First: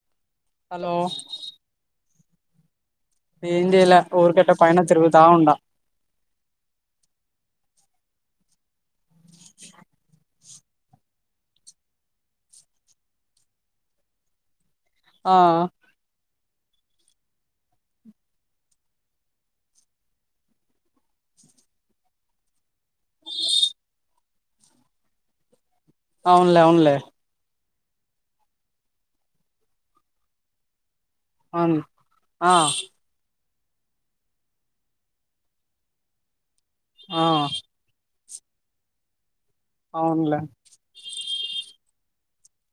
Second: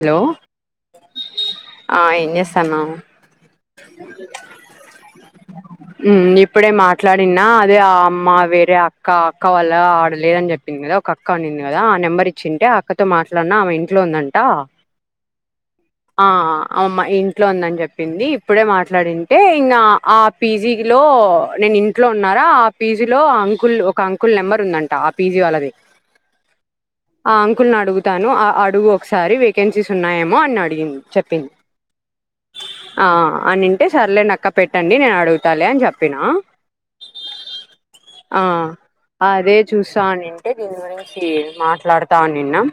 Hello hello అ ఎస్ న్నావ్ ఏం చేయలే ఊరికట్ట పైన తిరుగుతా ఉండా మ్ ఇప్పుడే మాట్లాడినా అదే ఆ అమ్మ వేరే అక్క అక్క వాళ్ల ఆడ లేరని చెప్పింది కదా ఒక అక్క అనింది కదా ఆ నెంబర్ ఇచ్చింటే ఆ అక్కతో మాట్లాడిన ఆమె ఇంట్లో ఉందంట ఆ అమ్మా ఇంట్లో ఉందని చెప్పింది ఇప్పుడే మాట్లాడింటే ఇంకా ఆ పీజీలో నేను ఇంట్లో ఉన్నారా ఆ పీజీలో అంకుల్ ఒక అంకుల్ నెంబర్ ఉందంట ఆ పీజీ వాళ్ళది అవునులే అవునులే కుల్ అడుగుతాను ఆ అడుగు ఒకసారి వే వెకెంసీస్ ఉన్నాయేమో అని అడిగింది చెప్పింది అవును ఆ ఆ అనింటే సర్లే నక్క పెట్టండి నేను అడుగుతాలే అని చెప్పినా ఆ ఆ అదే అవునులే చూస్తావునింటే దీని గురించి మాట్లాడ్ తానినం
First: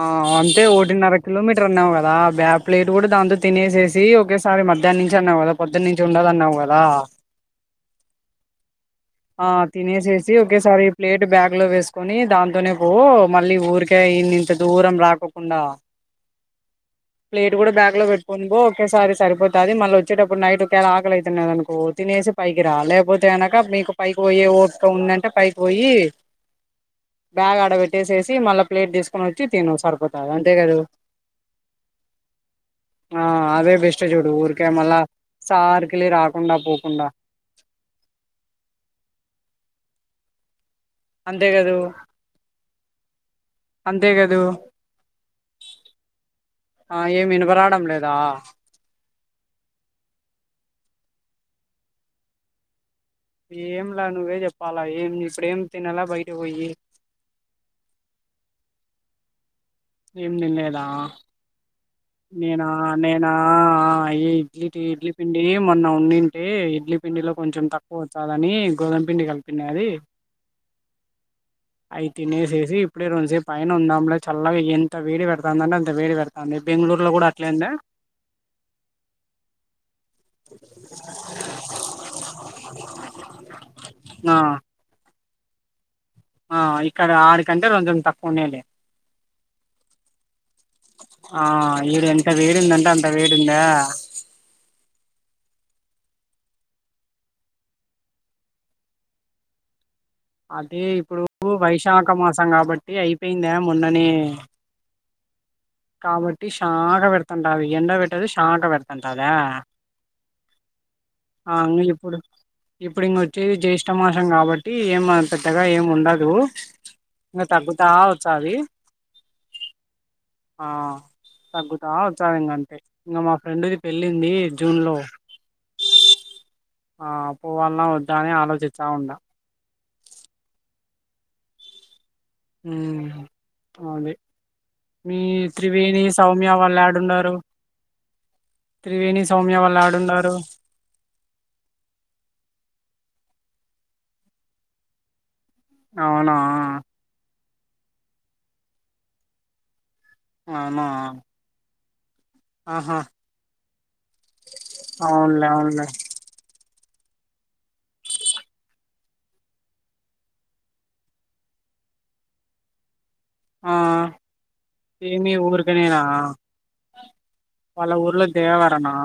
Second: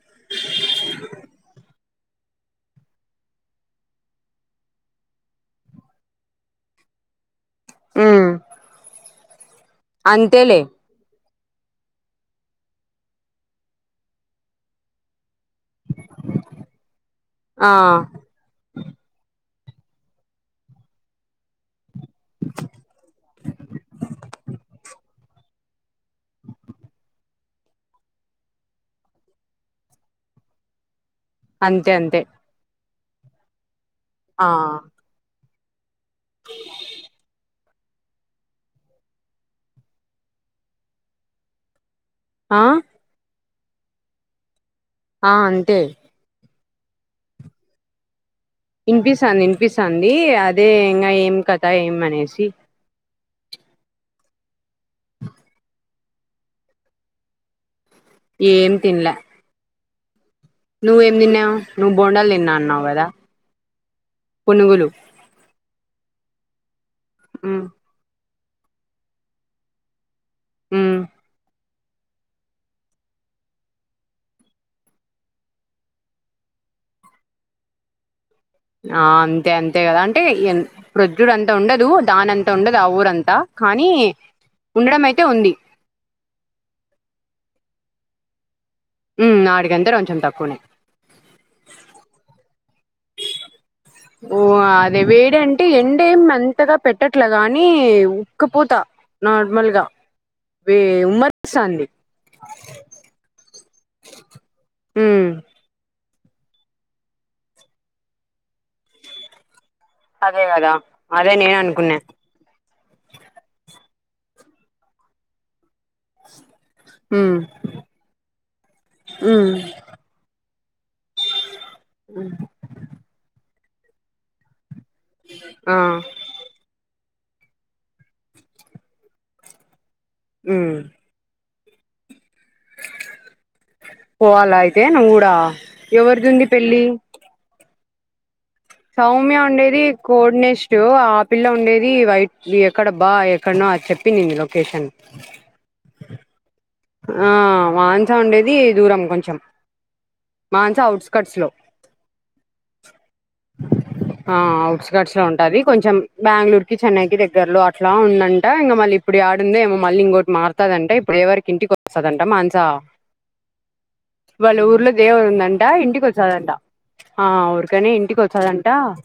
ఆ అంతే ఒకటిన్నర కిలోమీటర్ అన్నావ్ కద ద బ్యా ప్లేట్ కూడా దాంతో తినేసేసి ఒకేసారి మధ్యాహ్న నుంచి అన్నావు కదా పొద్దనుంచి ఉండదన్నావు కదా మ్ ఆ తినేసేసి ఒకేసారి ప్లేట్ బ్యాగ్ లో వేసుకొని దాంతోనే పో మళ్ళీ ఊరికే ఇన్ని ఇంత దూరం రాక ఉన్నా ప్లేట్ ఆ కూడా బ్యాగ్ లో పెట్టుకొని పో ఒకేసారి సరిపోతుంది టాది మళ్ళీ వచ్చేటప్పుడు నైట్ ఒకేళ ఆకలైతున్నది అనుకో తినేసి పైకి రా లేకపోతే కనక మీకు పైకి పోయే ఓపీక ఉందంటే పైకి పోయి బ్యాగ్ ఆడబెట్టేసేసి మళ్ళీ ప్లేట్ తీసుకొని వచ్చి తను సరిపోతది అంతేకదు అంతే అంతే ఆ అవే బెస్ట్ వచ్చా చూడు ఆ ఊరికే మలా సార్ కిలి రాకుండా పోకుండా అంతే కదూ ఆ అంతే కదు ఆ అంతే ఆ ఏమి వినబరాడం లేదా వినిపిస్తాంది వినిపిస్తాంది అదే ఇంకా ఏం కథ ఏమ్ అనేసి ఏంలా నువ్వే చెప్పాలా ఏం ఇప్పుడేం తినేలా బయట పోయి ఏం తిన్ల ఏం తిన్లేదా నువ్వు బోండాలు తిన్నా నేనా అన్నావు కదా నేనా అ ఇడ్లీ పునుగులు ఇడ్లీ పిండి మొన్న ఉన్నింటే ఇడ్లీ పిండిలో మ్ కొంచం తక్కువ వచ్చ కాదని గోధుమ పిండి కలిపిినయి అది మ్ అవి తినేసేసి ఇప్పుడే రెంసేపు పైన ఉందాంలే చల్లగా ఎంత వేడి పెడతుందింటే అంత వేడి పెడతుంది బెంగళూరులో కూడా అట్లేంద ఆ అంతే అంతే కదా అంటే ప్రొజుడ అంతా ఉండదు దాని అంత ఉండదు ఆ ఊరంతా కానీ ఆ ఉండడం అైతే అ ఉంది [inaudible] ఆ ఇక్కడ ఆడు కంటే రోజం తక్కువ ఉన్నాయిలే ఉ నాడి గంట కొంచెం తక్కువనే అంట వీడుంద ఓ అదే వేడంటే ఎండేంత అంతగా పెట్టట్లే గాని ఉక్కుపోతా నార్మల్గా అది ఇప్పుడు వైశాఖ మాసం కాబట్టి అయిపోయిందే మొన్నని అ కాబటి శాఖ పెడతండావి ఎండ పెట్టది టమాటా పెట్టనంతదే అదే కదా అదే నేను అనుకున్నా ఇప్పుడు ఇప్పుడు ఇంకొచ్చేది జ్యేష్ట మాసం కాబట్టి ఏం పెద్ద ఏం ఉండదు ఉమ్ ఇకా తగ్గుతా వచ్చంది ఉమ్ ఆ తగ్గుతా వచ్చా ఇంకంటే ఇంకా మా ఫ్రెండు పెళ్ళింది జూన్లో ఆ ఆ అప్పు వలన వద్దా అని ఆలోచిించా ఉండ అ ఉహ్ అదే పోవాలా అయితే నువ్వు మీ కూడా త్రివేణి ఎవరిదుంది సౌమ్య వాళ్ళు పెళ్ళి ఏడున్నారు సౌమ్య ఉండేది యాడుండారు కోడి నెస్ట్ ఆపిల్ల ఉండేది వైట్ ఎక్కడ బా ఎక్కడనో అది చెప్పింది లొకేషన్ అవునా ఆ మనస ఉండేది దూరం కొంచెం మాసా అవునా ఔట్స్కట్స్ లో ఆహా ఆ అఔట్స్కట్స్ లో అవునులే ఉంటాది అవునులే కొంచెం బెంగళూర్ క తన్నింటి దగ్గర్లో లా ఉందంట ఇంగా మళ్ళీ ఇప్పు ఆడుంద ఏమో మళ్ ఇంకోటి మారుతా అంట ఇప్పు ఎవరికి ఇంటికి వస్తదంట మానస ఆ వాళ్ళ ఊర్లో దేవత ఏమి ఉందంట ఊరికనేనా ఇంటికి వచ్చదంట ఆ ఊరికనే వాళ్ళ ఇంటికి ఊర్లో వచ్చదంట దేవరనా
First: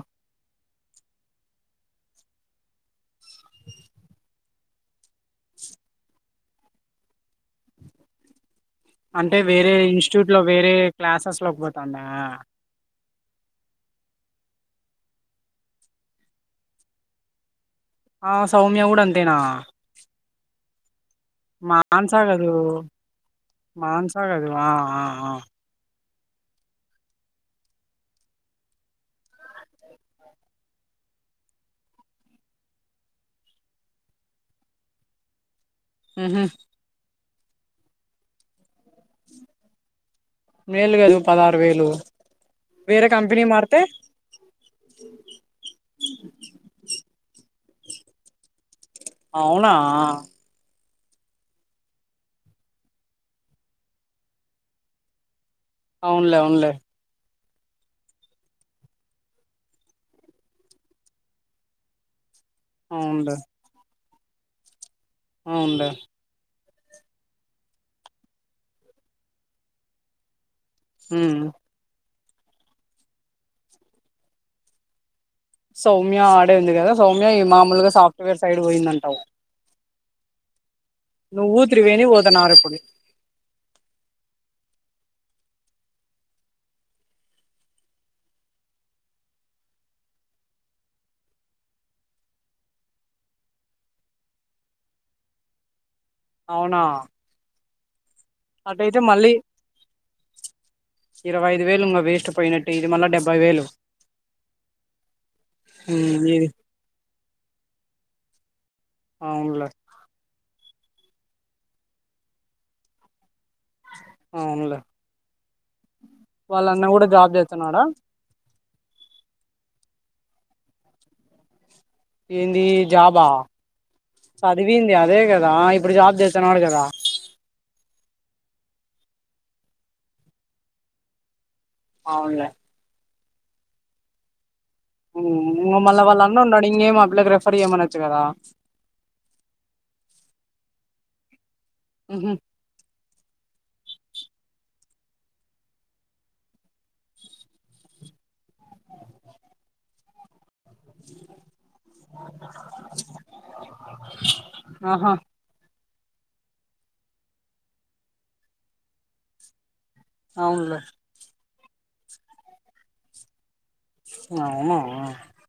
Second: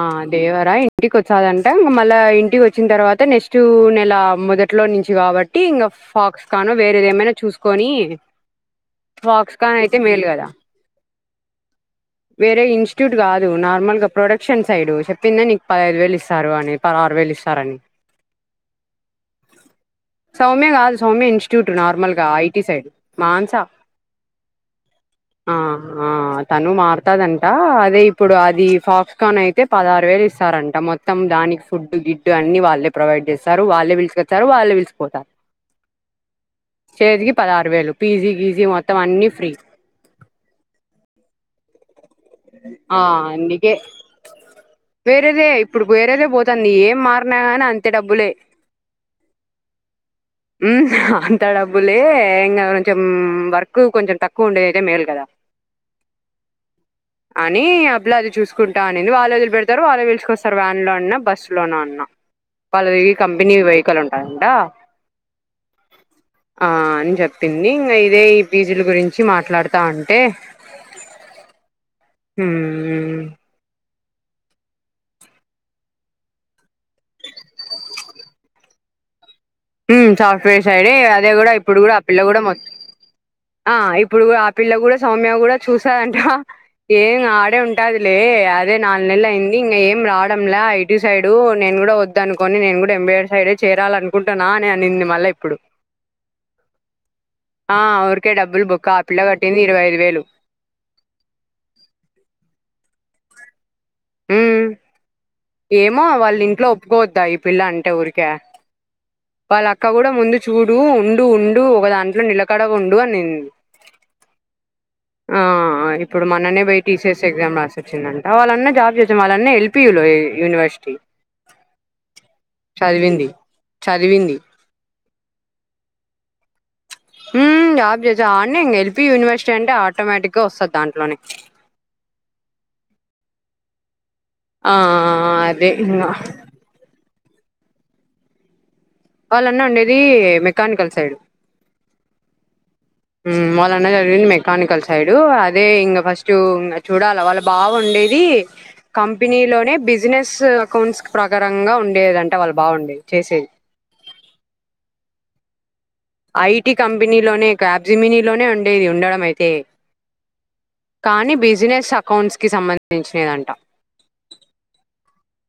ఆ దేవర ఇంటికి వచ్చాదంటే ఇ మళ్ళ ఇంటికి వచ్చిన తర్వాత అంటే నెక్స్ట్ నెల మొదటి ఇట్లో నుంచి కాబట్టి ఇంకా ఫాక్స్ కాను వేరేది ఏమైనా చూసుకొని అంటే ఫాక్స్ వేరే కాన్ అయితే మేలు ఇన్స్టిట్యూట్ లో కదా వేరే క్లాసెస్ లోకి పోతందా ్యూట్ కాదు నార్మల్ గా ప్రొడక్షన్ సైడ్ చెప్పిందా నీకు పదహైదు వేలు ఇస్తారు అని పదహరు వేలు ఇస్తారని ఆ సౌమ్య కూడా అంతేనా సౌమ్యగాల్ సౌమ్య ఇన్స్టిట్యూట్ మాన్సా నార్మల్గా కదు ఐటి సైడ్ మాంసా మాన్సా కదు ఆ ఆ ఆ హ ఆ తను మారుతాదంట అదే ఇప్పుడు అది ఫాక్స్కాన్ అయితే పదహారు వేలు ఇస్తారంట మొత్తం దానికి ఫుడ్ గిడ్డు అన్ని వాళ్ళే ప్రొవైడ్ చేస్తారు వాళ్ళే పిలుసుకొచ్చారు వాళ్ళే పిలిసిిపోతారు హ్మ్మ్ తేకి పదహారు వేలు పీజీ గీజీ మొత్తం అన్నిీ ఫ్రీ మేలు కదు పదహారు వేలు ఆ వేరే కంపెనీ అందుకే మారితే వేరేదే ఇప్పుడు వేరేదే పోతుాంది ఏం మారిన కాగాని అంతే అ డబ్బులే అవునా అంత డబ్బులే ఇంక కొంచెం వర్క్ కొంచెం తక్కువ ఉండేది అయితే మేలు కదా అవునులే అవున్లే అని అబ్లా అది చూసుకుంటా అనింది వాళ్ళు వదులి పెడతారు వాళ్ళు పలుచకొస్తారు వ్యాన్లో అన్న బస్సులోన అన్నా పళ అవునులే కంెనీ వివహికల్ ఉంట అంట అవునులే ఆ అని చెప్పింది ఇంకా ఇదే ఈ పీజుల గురించి మాట్లాడుతా ఉంటే హిం హ్మ్మ్ సౌమ్య ఆడే ఉంది కదా సౌమ్య ఈ మామూలుగా సాఫ్ట్వేర్ సైడ్ పోయిందంటావె ఉమ్ సాఫ్టువేర్ సైడ అదే కూడా ఇప్పుడు కూడా త్రివేణి ఆ పిల్ల కూడా పోతున్నారు మొత్తం ఇప్పుడు ఇప్పుడు కూడా పిల్ల కూడా సౌమ్య కూడా చూసాదంట ఏం ఆడే ఉంటాదిలే అదే నాలు నెల అయింది ఇంక ఏం రావడంలే ఐటీ సైడు నేను కూడా వదు అనుకోని నేను కూడా ఎంబీర్ సైడే చేరాలనుకుంట నానే అనింది మళ్ళా ఇప్పుడు ఆ డబ్బులు బొక్క ఆ అట్యితే పిల్ల మళ్ళీ కట్టింది ఇరవై ఐదు వేలు ఇరవై ఐదు వేలు ఇంకా వేస్ట్ పోయినట్టు ఇది మళ్ళీ డెబ ముప్పై వేలు ఉ ఏమో ఉమ్ వాళ్ళు ఇది ఇంట్లో ఒప్పుకోవద్దా ఈ పిల్ల అంటే ఊరికే వాళ్ళ అవునులే అక్క కూడా ముందు చూడు డు ఉండు ఉండు ఒక దాంట్లో నిలకడ ఉండు అనింది అవునులే ఆ ఇప్పుడు మననే పోయి వాళ్ళన్న కూడా టీసీఎస్ జాబ్ ఎగ్జా రాసి చేస్తున్నాడా వచ్చిందంట వాళ్ళ జాబ్ చేసిన వన్ని ఎల్పీయూ యూనివర్సిటీ ఏంది జాబా చదివింది ఆ చదివింది చదివింది అదే కదా ఇప్పుడు జాబ్ చేస్తున్నాడు కదా ఎల్పీయూ యూనివర్సిటీ అంటే ఆర్ట్ ఆటోమేటిక్ గ వస్తది దాంట్లోనే అవునులే ఆ అదే మళ్ళ ఇంగ వాళ్ళ అన్న ఉన్నాడు ఇంకేం ఇ రెఫర్ చేయమనొచ్చు కదా వాళ్ళన్నా ఉండేదీ మెకానికల్ సైడ్ ఉహు వాళ్ళన్న జరిగింది మెకానికల్ సైడ్ అదే ఇంకా ఫస్ట్ ఇ చూడాల వాళ్ళ బావుండేది కంపెనీలోనే బిజినెస్ అకౌంట్స్ ప్రకారం ఇంకా ఉండేది వాళ్ళబావుండేది చేసేది ఆహా ఐటి కంపెనీలోనే క్యాప్‌జెమిని లోనే ఉండేది ఉండడం అయితే అవునులే కానీ బిజినెస్ అకౌంట్స్కి సంబంధించినదంట అవునా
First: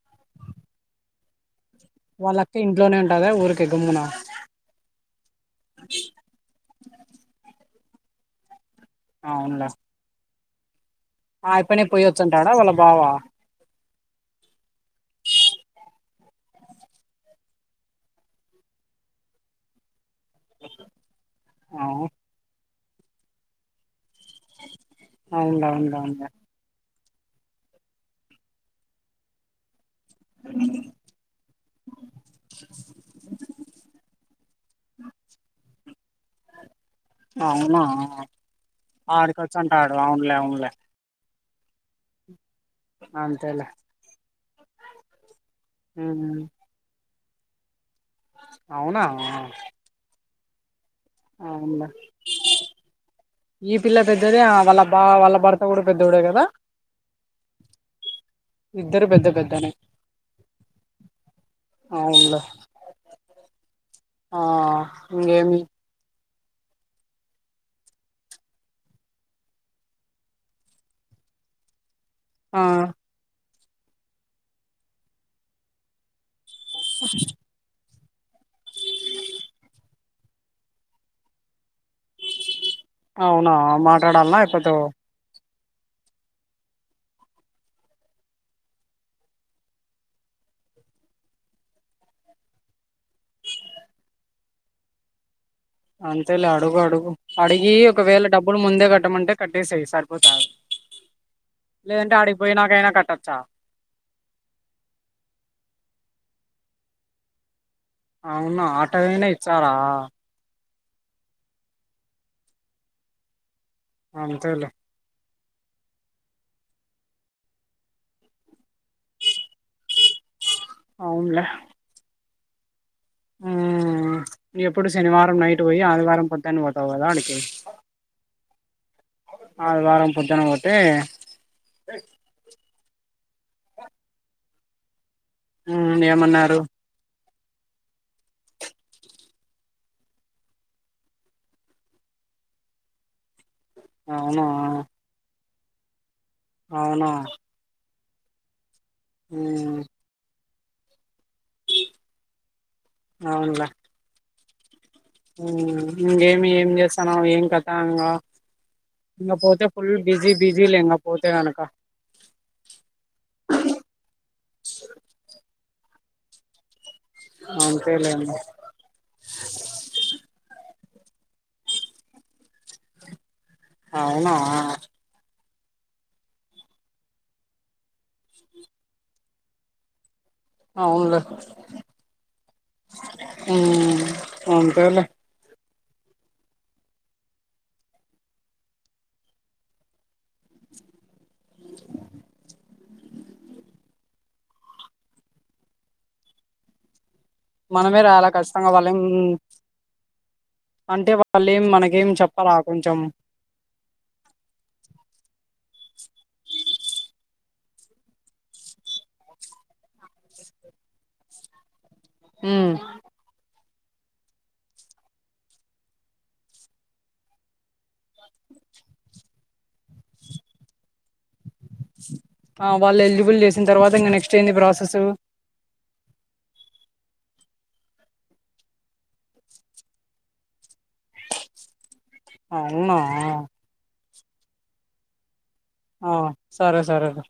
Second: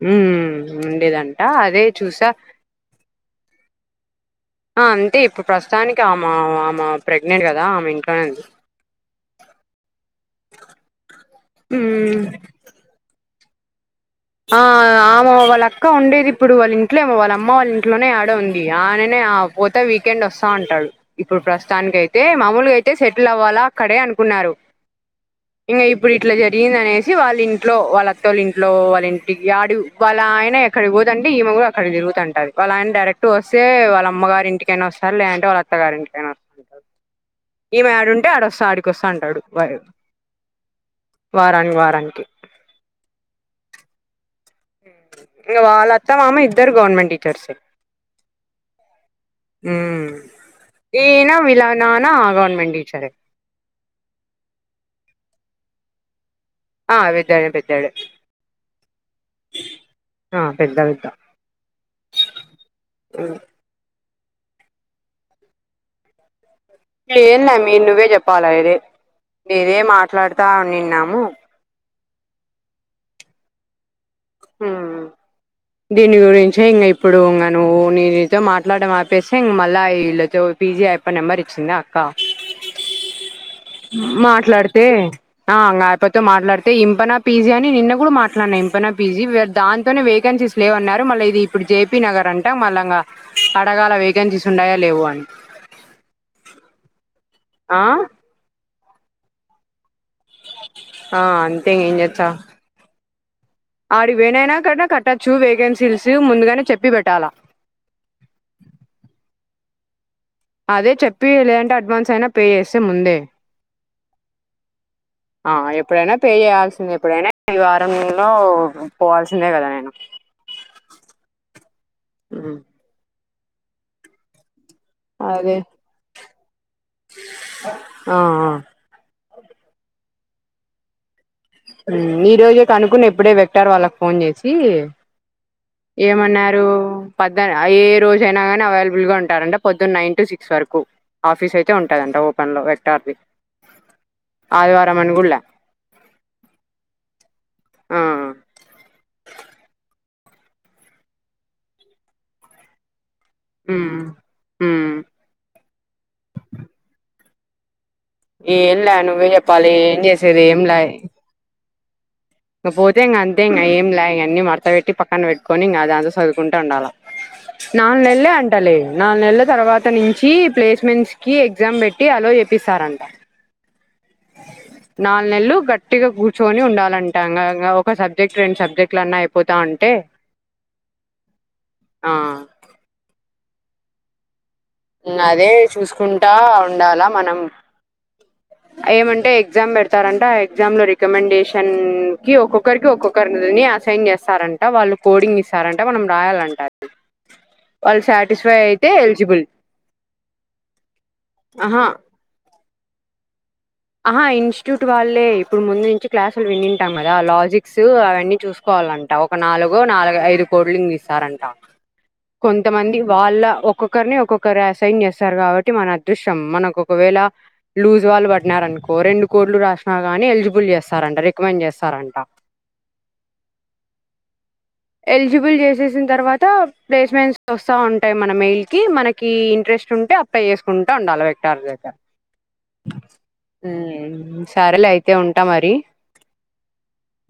మ్మ్ ఉండేదంట అదే చూసా వాళ్ళక్క ఇంట్లోనే ఉంటద ఊరికె గమ్మున ఆ అంటె ఇప్పుడు ప్రస్తుతానికి ఆ ఆమె ప్రెగ్నెంట్ కద [inaudible] ఆ ఉంద ఆ యప్పనే ఉమ్ పోయిచ్చంటాడా వాళ్ళ బావ ఆ ఆమె వాళ్ళ అక్క ఉండేది ఇప్పుడు వాళ్ళ ఇంట్లో వాళ్ళ అమ్మ వాళ్ళ ఇంట్లోనే యాడో ఉంది ఆయాననే ఆ పోత వీకెన్డి వస్తుంటాడు ఇప్పుడు ప్రస్తుతానికి అవును అయితే మామూలుగా అయి అంటే సెటిల్ అవ్వాల అక్కడే అని ఉన్నారు అవునులే ఇంగ అవునులే ఇప్పుడు అవునులే ఇట్ల జరిగిందనేసి వాళ్ళ ఇంట్లో వాళ్ళత్తోలు ఇంట్లో వాళ్ళఇం ఇంటి యాడు వాళ్ళ ఆయన ఎక్కడికి పోతంటే ఈమ కూడా అక్కడ తిరుగుతంటది వాళ్ళ ఆయన డైరెక్ట్ వస్తే వాళ్ళ అమ్మగారి ఇంటికైనా వస్తారు లేదంటే వాళ్ళ అత్తగారి ఇంటికైనా వస్తాంటారు అవునా ఈమె ఆడుంటే ఆడొస్తా ఆడికోసంటాడు అంటాడు ఆడికొచ్చంటాడు అవునులే అవునులే వారు వారానికి వారానికి అంతేలే ఉమ్ వాళ్ళత్తామామ ఇద్దరు గవర్నమెంట్ సర్ సే అవునా మ్మ్ ఈయన వీళ్ళ అవునులే నాన్న గవర్నమెంట్ టీచరే ఈ పిల్ల పెద్దదే వాళ్ళబ్బా వాళ్ళ భర్త కూడ పెద్దవుడే కద ఆ పెద్దాడు పెద్దాడు ఇద్దరు పెద్ద పెద్దనే ఆ పెద్ద పెద్ద అవునులే ఆ ఇంగేమి ఏం లే అమ్మి నువ్వే చెప్పాల అదే నేనేే మాట్లాడుతా నిన్నాము ఆ దీని గూడ ఏం. చి ఇప్పుడు ఇంగ నువ్వు నేను నీతో మాట్లాడ ఆపేస్తే ఇంక మళ్ళా వీళ్ళతో పీజీ అయిప్ప నెంబర్ ఇచ్చిందా అవునా మాట్లాడాలనా అయిపోతో మాట్లాడితే ఆ యపోతో మాట్లాడితే ఇంపనా పిజ్జా అని నిన్న కూడా మాట్లాడినా ఇంపన బీజీ దాంతోనే వేకెన్సీస్ లేవన్నారు మళ ఇది ఇప్పుడు జేపీ నగర్ అంట మళ్ళంగా అడగాల వేకెన్సీస్ ఉన్నాయో లేవో అని అంతలె అడుగు అడుగు. అడిగి ఆ ఒకవేళ డబ్బులు ముందే కట్టమంటే కట్ట సే సార్ పోత ఆ అంతే లేదంటే అడిగిపోయి నాకైనా కట్ట చ ఆడివేనైనా కదా కట్టచ్చు వేకెన్సీస్ ముందుగానే చెప్పి పెట్టాలా. అవును ఆట వేనా ఇచ్చారా అదే చెప్పి లేదంటే అడ్వాన్స్ అయినా పే చేస్తే ముందే అంతేలే ఆ ఎప్పుడైనా పే చేయాల్సిందే ఎప్పుడైనా ఈ వారంలో పోవాల్సిందే కదా నేను. అవునులే ఉమ్ ఊ మ్ ఎప్పుడు శనివారం అదే నైట్ పోయి ఆదివారం పొద్దు ఆ హా ఆదివారం పొద్దున పోతే ఈ రోజే కనుకుని ఎప్పుడే పెట్టారు వాళ్ళకి ఫోన్ చేసి. కీ ఏమన్నారు. పద్ ఏ రోజ అయినా గాని అవైలబుల్ గా ఉంటారంట పొద్దున్న నైన్ టు సిక్స్ వరకు ఆఫీస్ అయితే ఉంటుందంట ఓపెన్ లో వక్టార్ది. అవునా ఆదివరం అనికుళ అవునా ఆ ఉమ్ అవునులే ఉమ్ ఉమ్ ఇంగేమీ ఏం చేస్తానవు ఏం కత ఆంగా ఏంలే నువ్వే ఇంగా పోతే చెప్పాలి ఫుల్ ఏం బిజీ చేసేది బిజీలే ఏంలే ఇంగా ఇంగ పోతే కనక పోతే ఇంగ అంతే ఇంగ ఏంలే ఇంగ అన్ని మడత పెట్టి పక్కన పెట్టుకొని ఇంగ దాంతో చదుకుంట ఉండాల నాలుగు అంతేలే నెలే అంటలే నాలు నెలల తర్వాత నుంచి ప్లేస్ మెన్స్ కి ఎగ్జామ్ పెట్టి అలో చెప్పస్తారంట అవునా గట్టిగా కూర్చుని ఉండాలంటా ఒక సబ్జెక్ట్ రెండు సబ్జెక్టులులన్నా అయిపోతా ఉంటే అవునులే ఆ ఉమ్ అంతేలే ఇంగ అదే చూస కుంటా ఉండాల మనం ఏమంటే ఎగ్జామ్ పెడతారంట ఆ ఎగ్జామ్ లో రికమెండేషన్ కి ఒక్కొక్కరికి ఒక్కొక్కరిని అసైన్ చేస్తారంట వాళ్ళు కోడింగ్ ఇస్తారంట మనం రాయాలంటా మనమే రాయాల ఖచ్చితంగా వాళ్ళం ఎలిజిబుల్ అంటే వాళ్ళ ఏం ఆహా మనకేం చెప్పారా కొంచెం ఆహా ఇన్స్టిట్యూట్ వాళ్ళే ఇప్పుడు ముందు నుంచి క్లాసులు వినింటాం కదా లాజిక్ క్స్ అవన్నీ చూసుకోవాలంట ఒక నాలుగుో నాలుగు ఐదు కోడింగ్ లు ఇస్తారంట ఉమ్ కొంతమంది వాళ్ళ ఒ ఒక్కొక్కరిని ఒక్కొక్కరు అసైన్య ఇస్తారు కాబట్టి మన అదృశ్యం మనకు ఒకవేళ లూజ్ వాళ్ళు ప రానుకో రెండు కోడ్లు రాసిన గానీ ఎలిజిబుల్ చేస్తారంటా ఆ వాళ్ళు ఎలిజిబుల్ చేసిన తర్వాత ఇంకా నెక్స్ట్ ఏంది ప్రాసెస్. ఎలిజిబుల్ చేసేసిన తర్వాత ప్లేస్మెంట్స్ వస్తా ఉంటాయి మన మెయిల్ కి మనకి ఇంట్రెస్ట్ ఉంటే అప్లై చేస్ ఉంటా ఉండాలి వెకటార్ దగ్గర అవునా ఊ సరేలే అయితే ఉం ఆ సరే సరే లె.